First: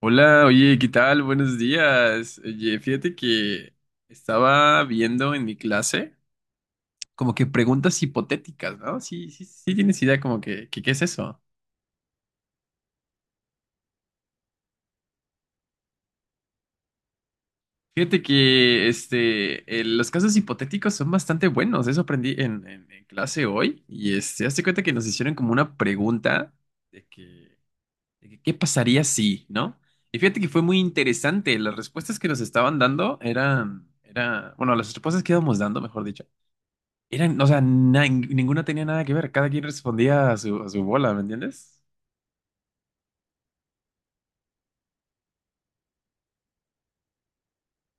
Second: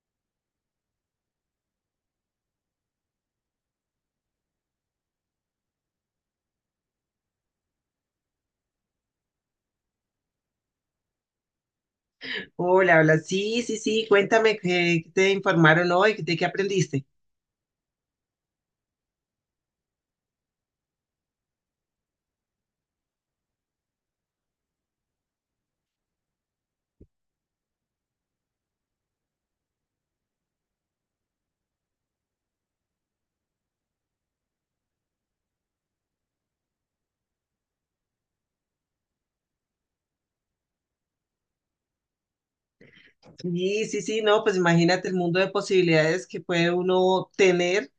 Hola, oye, ¿qué tal? Buenos días. Oye, fíjate que estaba viendo en mi clase como que preguntas hipotéticas, ¿no? Sí, sí, sí tienes idea como que ¿qué es eso? Hola, hola. Sí, sí, sí. Cuéntame qué te informaron hoy, de qué aprendiste. Fíjate que este, los casos hipotéticos son bastante buenos. Eso aprendí en clase hoy. Y este, hazte cuenta que nos hicieron como una pregunta de que, de que ¿qué pasaría si, ¿no? Y fíjate que fue muy interesante. Las respuestas que nos estaban dando era, bueno, las respuestas que íbamos dando, mejor dicho. Eran, o sea, ninguna tenía nada que ver, cada quien respondía a su bola, ¿me entiendes? Sí, sí, sí, no, pues imagínate el mundo de posibilidades que puede uno tener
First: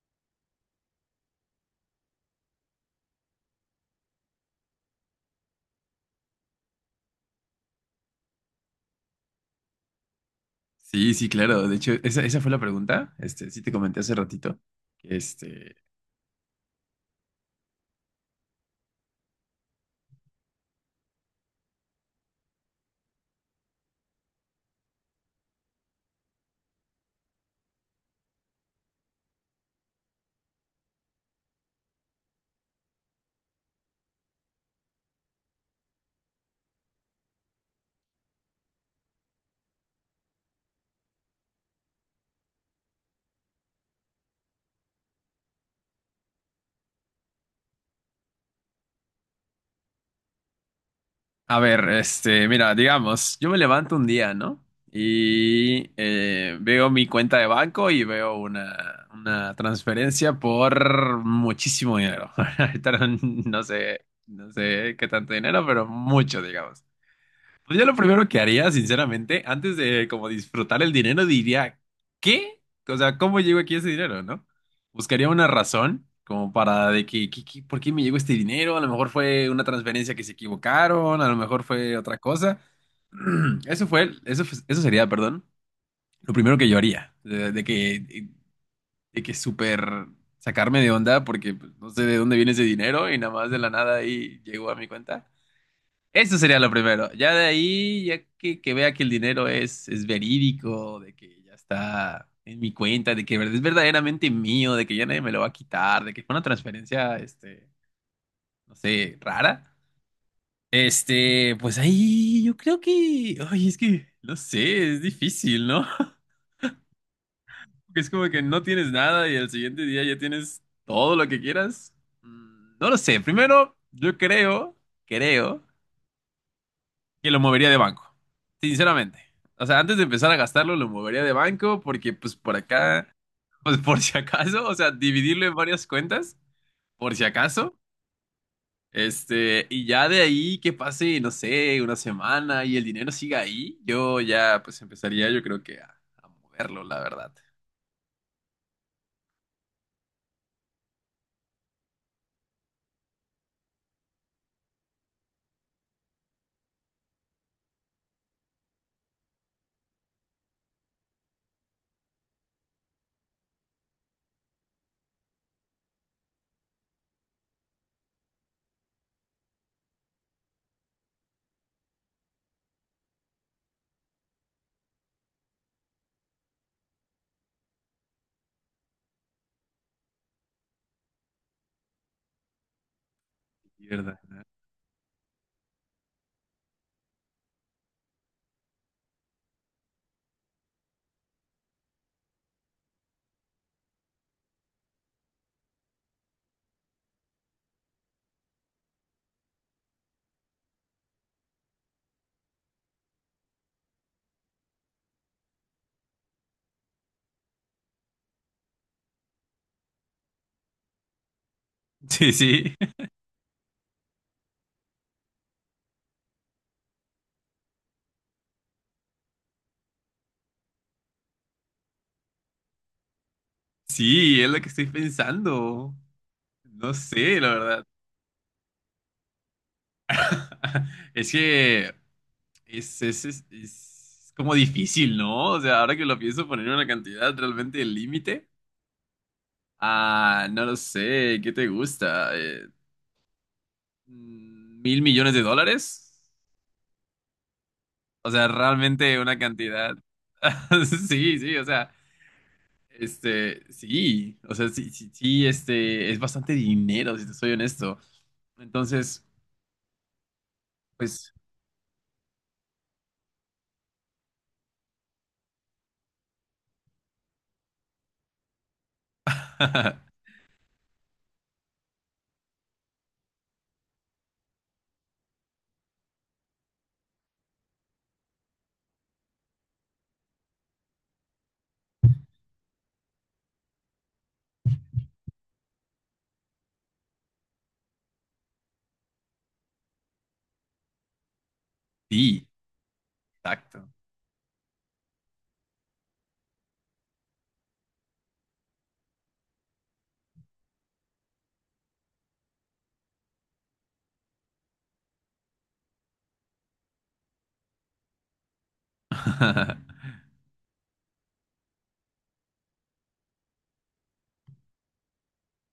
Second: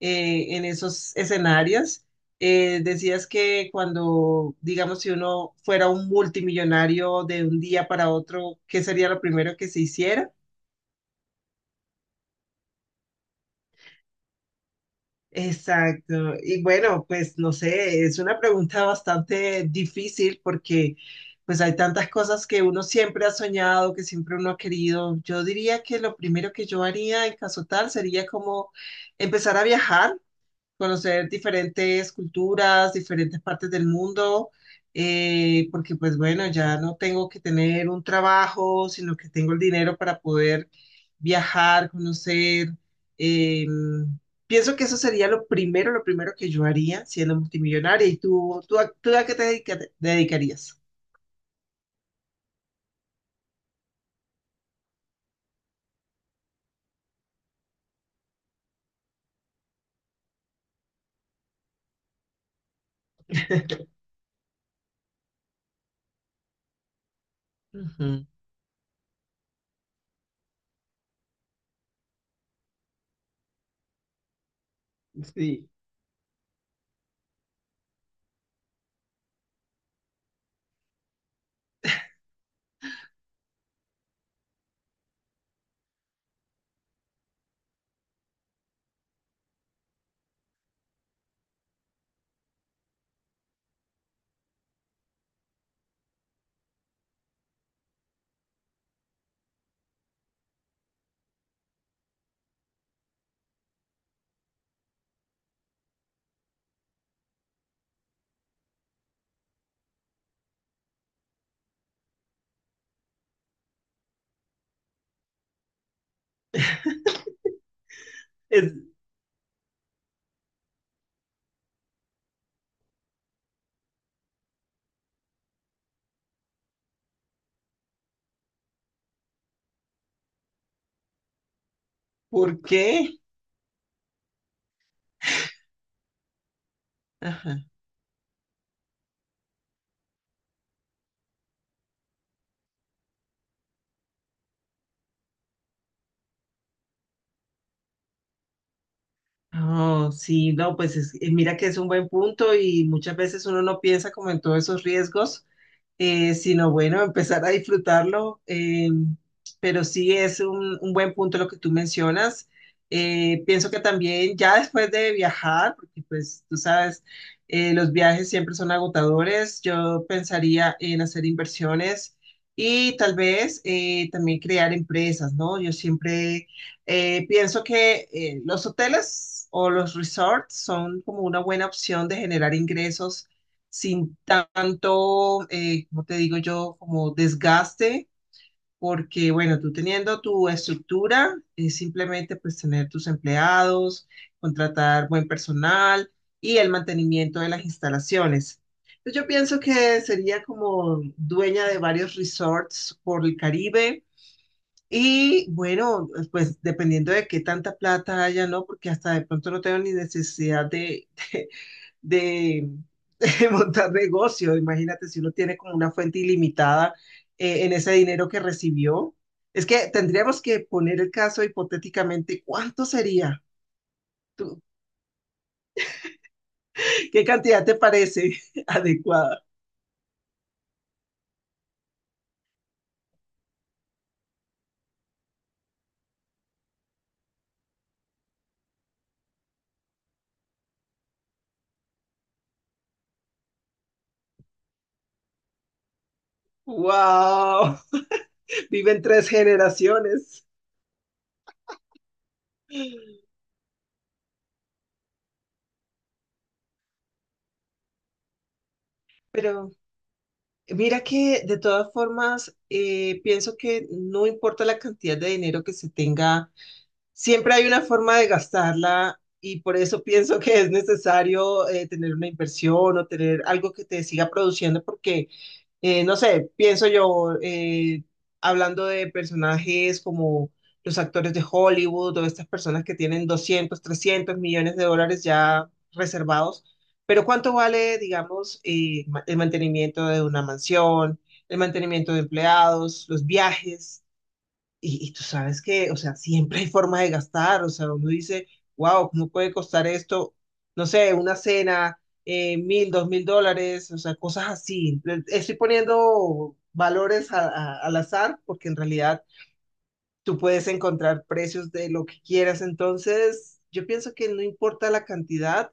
en esos escenarios. Decías que cuando, digamos, si uno fuera un multimillonario de un día para otro, ¿qué sería lo primero que se hiciera? Sí, sí, claro. De hecho, esa fue la pregunta. Este, sí te comenté hace ratito. Este, Exacto. Y bueno, pues no sé, es una pregunta bastante difícil porque pues hay tantas cosas que uno siempre ha soñado, que siempre uno ha querido. Yo diría que lo primero que yo haría en caso tal sería como empezar a viajar, conocer diferentes culturas, diferentes partes del mundo, porque pues bueno, ya no tengo que tener un trabajo, sino que tengo el dinero para poder viajar, conocer. eh, Pienso que eso sería lo primero que yo haría siendo multimillonaria. ¿Y tú a qué te dedicarías? a ver, este, mira, digamos, yo me levanto un día, ¿no? Y veo mi cuenta de banco y veo una transferencia por muchísimo dinero. Ahorita no, no sé qué tanto dinero, pero mucho, digamos. Pues yo lo Ujú. primero que haría, sinceramente, antes de como disfrutar el dinero, diría, ¿qué? O sea, ¿cómo llegó aquí ese dinero, no? Buscaría una Sí. razón como para de que- ¿por qué me llegó este dinero? A lo mejor fue una transferencia que se equivocaron, a lo mejor fue otra cosa. Eso sería, perdón, lo primero que yo haría, de que súper sacarme de onda porque pues, no sé de dónde viene ese dinero y nada más de la nada ahí llegó a mi cuenta. Eso sería lo primero. Ya de ahí, ya que vea que el dinero es verídico, de que ya está en mi cuenta, de que es verdaderamente mío, de que ya nadie me lo va a quitar, de que fue una transferencia, este, no sé, rara. Este, pues ahí yo creo que, ay, es que, no sé, es difícil, ¿no? Porque es como que no Es, tienes nada y al siguiente día ya tienes todo lo que quieras. Mm, no lo sé. Primero, yo creo que lo movería de banco, sinceramente. O sea, antes de empezar a gastarlo, lo movería de banco porque pues por ¿por acá, qué? pues por si acaso, o sea, dividirlo en varias cuentas, por si Ajá. acaso, este, y ya de ahí que pase, no sé, una semana y el dinero siga ahí, yo ya pues empezaría yo creo que a moverlo, la verdad. Oh, sí, no, pues mira que es un buen punto y muchas veces uno no piensa como en todos esos riesgos, sino bueno, empezar a disfrutarlo. Pero sí es un buen punto lo que tú mencionas. Pienso que también ya después de viajar, porque pues tú sabes, los viajes siempre son agotadores, yo pensaría en hacer inversiones. Y tal vez también crear empresas, ¿no? Yo siempre pienso que los hoteles o los resorts son como una buena opción de generar ingresos Sí, verdad, sin tanto, como te digo yo, como desgaste, porque bueno, tú teniendo tu estructura, es simplemente pues tener tus empleados, contratar buen personal y el mantenimiento de las instalaciones. Pues, yo pienso que sería como dueña de varios resorts por el Caribe. Y bueno, pues dependiendo de qué tanta plata haya, ¿no? Porque hasta de pronto no tengo ni necesidad de, sí, de, sí, de montar negocio. Imagínate si uno tiene como una fuente ilimitada en ese dinero que recibió. Es que tendríamos que poner el caso hipotéticamente, ¿cuánto sería? sí, es lo ¿Tú- que estoy pensando. No ¿Qué sé, la cantidad te verdad. parece adecuada? Es que... Es como difícil, ¿no? O sea, ahora que lo pienso poner una cantidad realmente el límite. Ah, no lo sé, ¿qué te gusta? Mm, ¿$1.000.000.000? ¡Wow! O sea, Viven realmente tres una cantidad. generaciones. Sí, sí, o sea, este, sí, o sea, sí, sí, sí, este, es bastante dinero, si te soy honesto. Entonces, Pero mira pues, que de todas formas, pienso que no importa la cantidad de dinero que se tenga. Siempre hay una forma de gastarla y por eso pienso que es necesario tener una inversión o tener algo que te siga produciendo porque, no sé, pienso yo, hablando de personajes como los actores de Hollywood o estas personas que tienen 200 300 millones de dólares ya reservados, pero ¿cuánto vale, digamos, el mantenimiento de una mansión, el mantenimiento de sí, empleados, los exacto. viajes? Y tú sabes que, o sea, siempre hay forma de gastar, o sea, uno dice, wow, ¿cómo puede costar esto? No sé, una cena, 1.000, 2.000 dólares, o sea, cosas así. Estoy poniendo valores al azar porque en realidad tú puedes encontrar precios de lo que quieras, entonces yo pienso que no importa la cantidad,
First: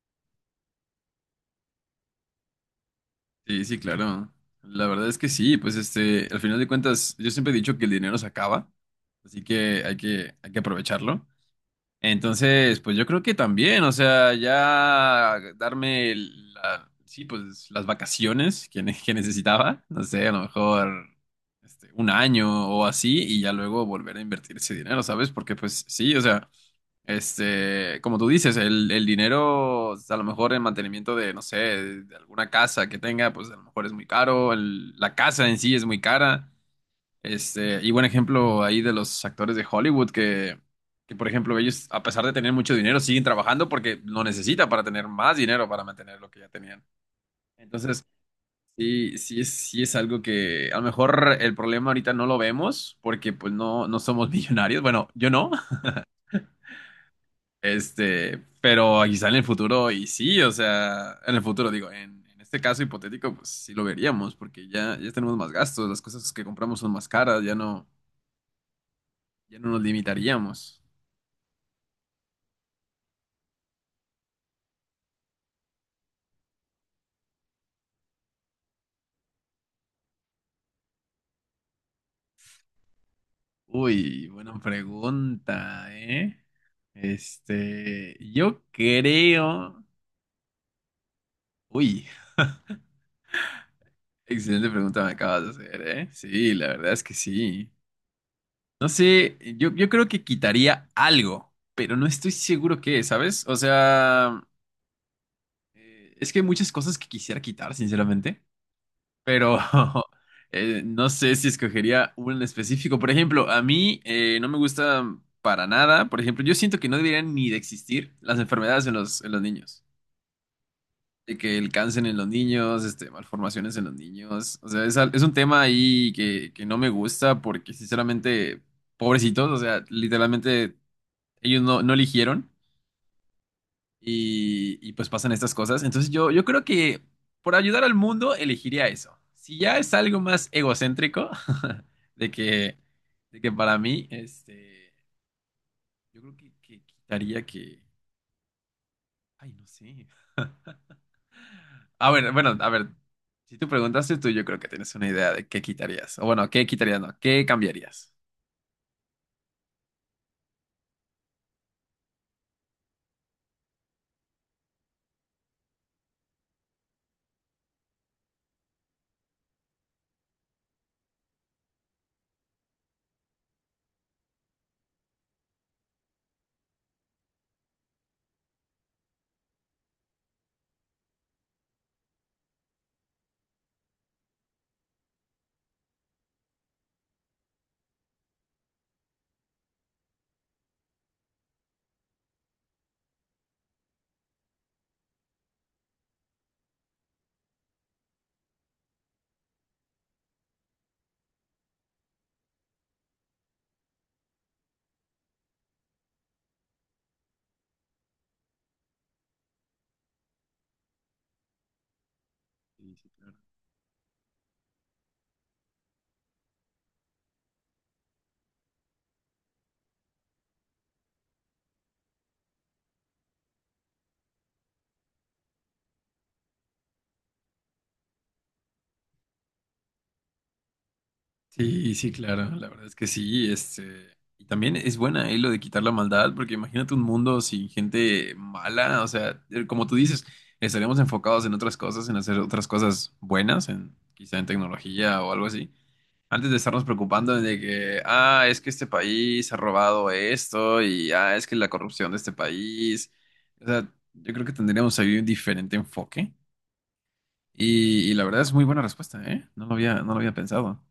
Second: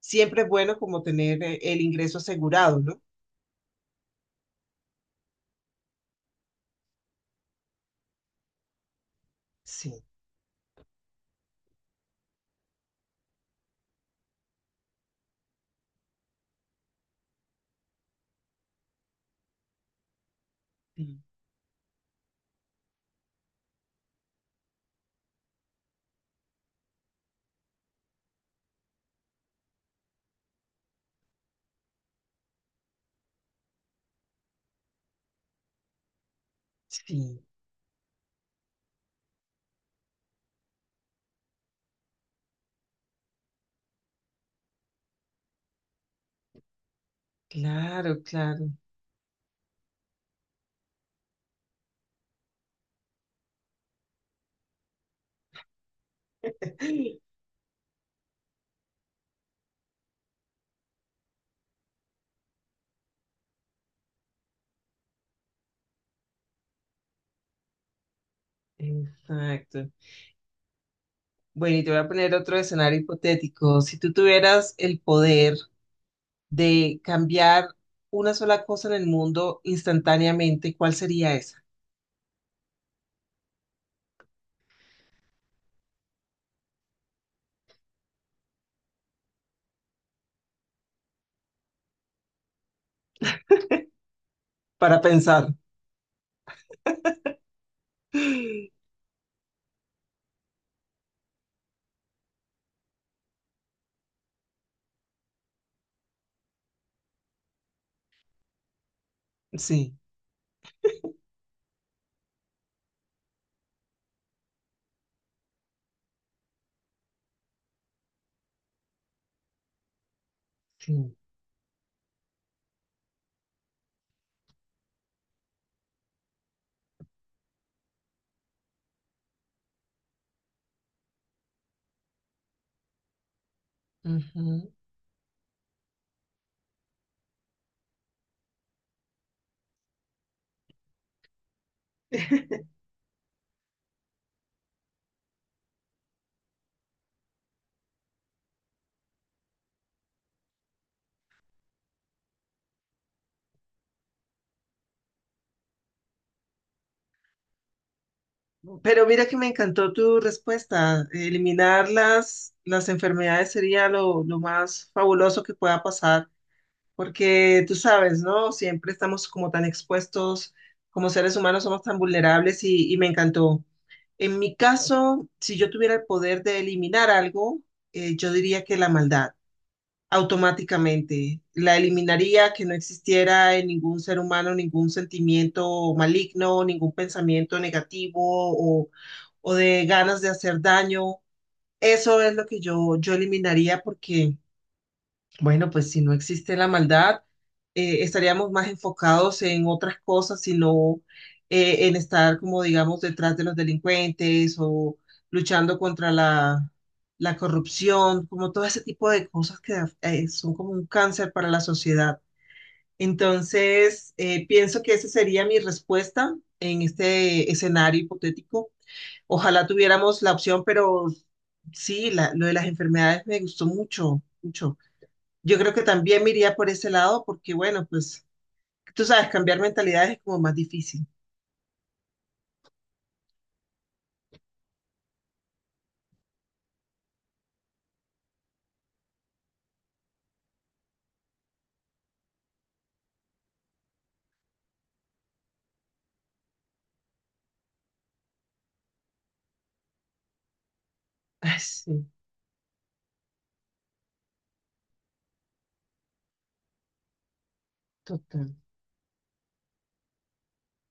siempre es bueno como tener el ingreso asegurado, ¿no? Sí, sí, claro. La verdad es que sí, pues este, al final de cuentas, yo siempre he dicho que el dinero se acaba, así que hay Sí, que, hay que aprovecharlo. Entonces, pues yo creo que también, o sea, ya darme la, sí, pues las vacaciones que necesitaba, no sé, a lo mejor sí, este, un año o así, y ya luego volver a invertir ese dinero, ¿sabes? Porque pues sí, o sea. Este, como tú dices, el dinero, a lo mejor el mantenimiento de, no sé, de alguna casa que tenga, pues a lo mejor es muy caro, la casa en sí es muy cara. sí, Este, y buen ejemplo ahí de los actores de Hollywood que, por ejemplo, ellos, a pesar de tener mucho dinero, siguen trabajando porque lo necesitan para tener más dinero para mantener lo que ya tenían. Entonces, claro, claro. Sí es algo que a lo mejor el problema ahorita no lo vemos porque pues no, no somos millonarios. Bueno, yo no. Este, pero quizá en el futuro, y sí, o sea, en el futuro, digo, en este caso hipotético, pues sí lo veríamos, porque ya tenemos más gastos, las cosas que compramos son más caras, ya no nos Exacto. limitaríamos. Bueno, y te voy a poner otro escenario hipotético. Si tú tuvieras el poder de cambiar una sola cosa en el mundo instantáneamente, ¿cuál sería esa? Uy, buena pregunta, ¿eh? Este, yo creo. Uy, excelente Para pregunta me pensar. acabas de hacer, ¿eh? Sí, la verdad es que sí. No sé, yo creo que quitaría algo, pero no estoy seguro qué, ¿sabes? O sea. Es que hay muchas cosas que quisiera quitar, sinceramente, pero Sí, no sé si escogería un en específico. Por ejemplo, a mí no me gusta para nada. Por ejemplo, yo siento que no deberían ni de existir las enfermedades en en los niños. sí. De que el cáncer en los niños, este, malformaciones en los niños. O sea, es un tema ahí que no me gusta porque, sinceramente, pobrecitos, o sea, literalmente ellos no eligieron. Ujú. Pues pasan estas cosas. Entonces yo creo que por ayudar al mundo elegiría eso. Si ya es algo más egocéntrico, de que, de que para mí, este, yo creo que quitaría que... Ay, no sé. Ah, bueno, bueno, a ver, si tú preguntaste tú, yo creo que tienes una idea de qué quitarías. O bueno, qué quitarías, no, qué cambiarías. Pero mira que me encantó tu respuesta. Eliminar las enfermedades sería lo más fabuloso que pueda pasar. Porque tú sabes, ¿no? Siempre estamos como tan expuestos, como seres humanos somos tan vulnerables, y me encantó. En mi caso, si yo tuviera el poder de eliminar algo, yo diría que la maldad, automáticamente. La eliminaría, que no existiera en ningún ser humano ningún sentimiento maligno, ningún pensamiento negativo o, o de ganas de hacer daño. Eso es lo que yo eliminaría porque... Bueno, pues si no existe la maldad, estaríamos más enfocados en otras cosas, sino en estar, como digamos, detrás de los delincuentes o luchando contra la corrupción, como todo ese tipo de cosas que son como un cáncer para la sociedad. Sí, sí, claro. Entonces, pienso que esa sería mi respuesta en este escenario hipotético. Ojalá tuviéramos la opción, pero sí, lo de las enfermedades me gustó mucho, mucho. Yo creo que también me iría por ese lado porque, bueno, pues tú sabes, cambiar mentalidades es como más difícil. Sí, sí, claro, la verdad es que sí, este, y también es buena ahí lo de quitar la maldad, porque imagínate un mundo sin gente mala, o sea, como tú dices, estaríamos enfocados en otras cosas, en hacer otras cosas buenas, en quizá en tecnología o algo así, antes de estarnos preocupando de que, ah, es que este país ha robado esto y ah, es que Ay, la sí, corrupción de este país, o sea, yo creo que tendríamos ahí un diferente enfoque y la verdad es total. muy buena respuesta, ¿eh? No lo había pensado.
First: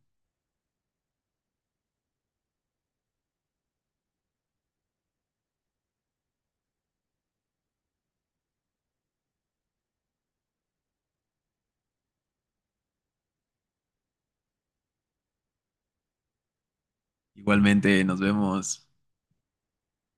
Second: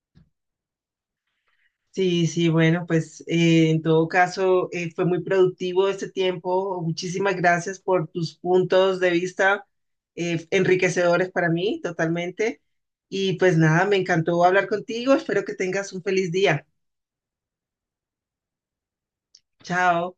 Sí, sí, bueno, pues en todo caso fue muy productivo este tiempo. Muchísimas gracias por tus puntos de vista, enriquecedores para mí, totalmente. Y pues nada, me encantó hablar contigo. Espero que tengas un feliz día. Igualmente, nos vemos. Chao.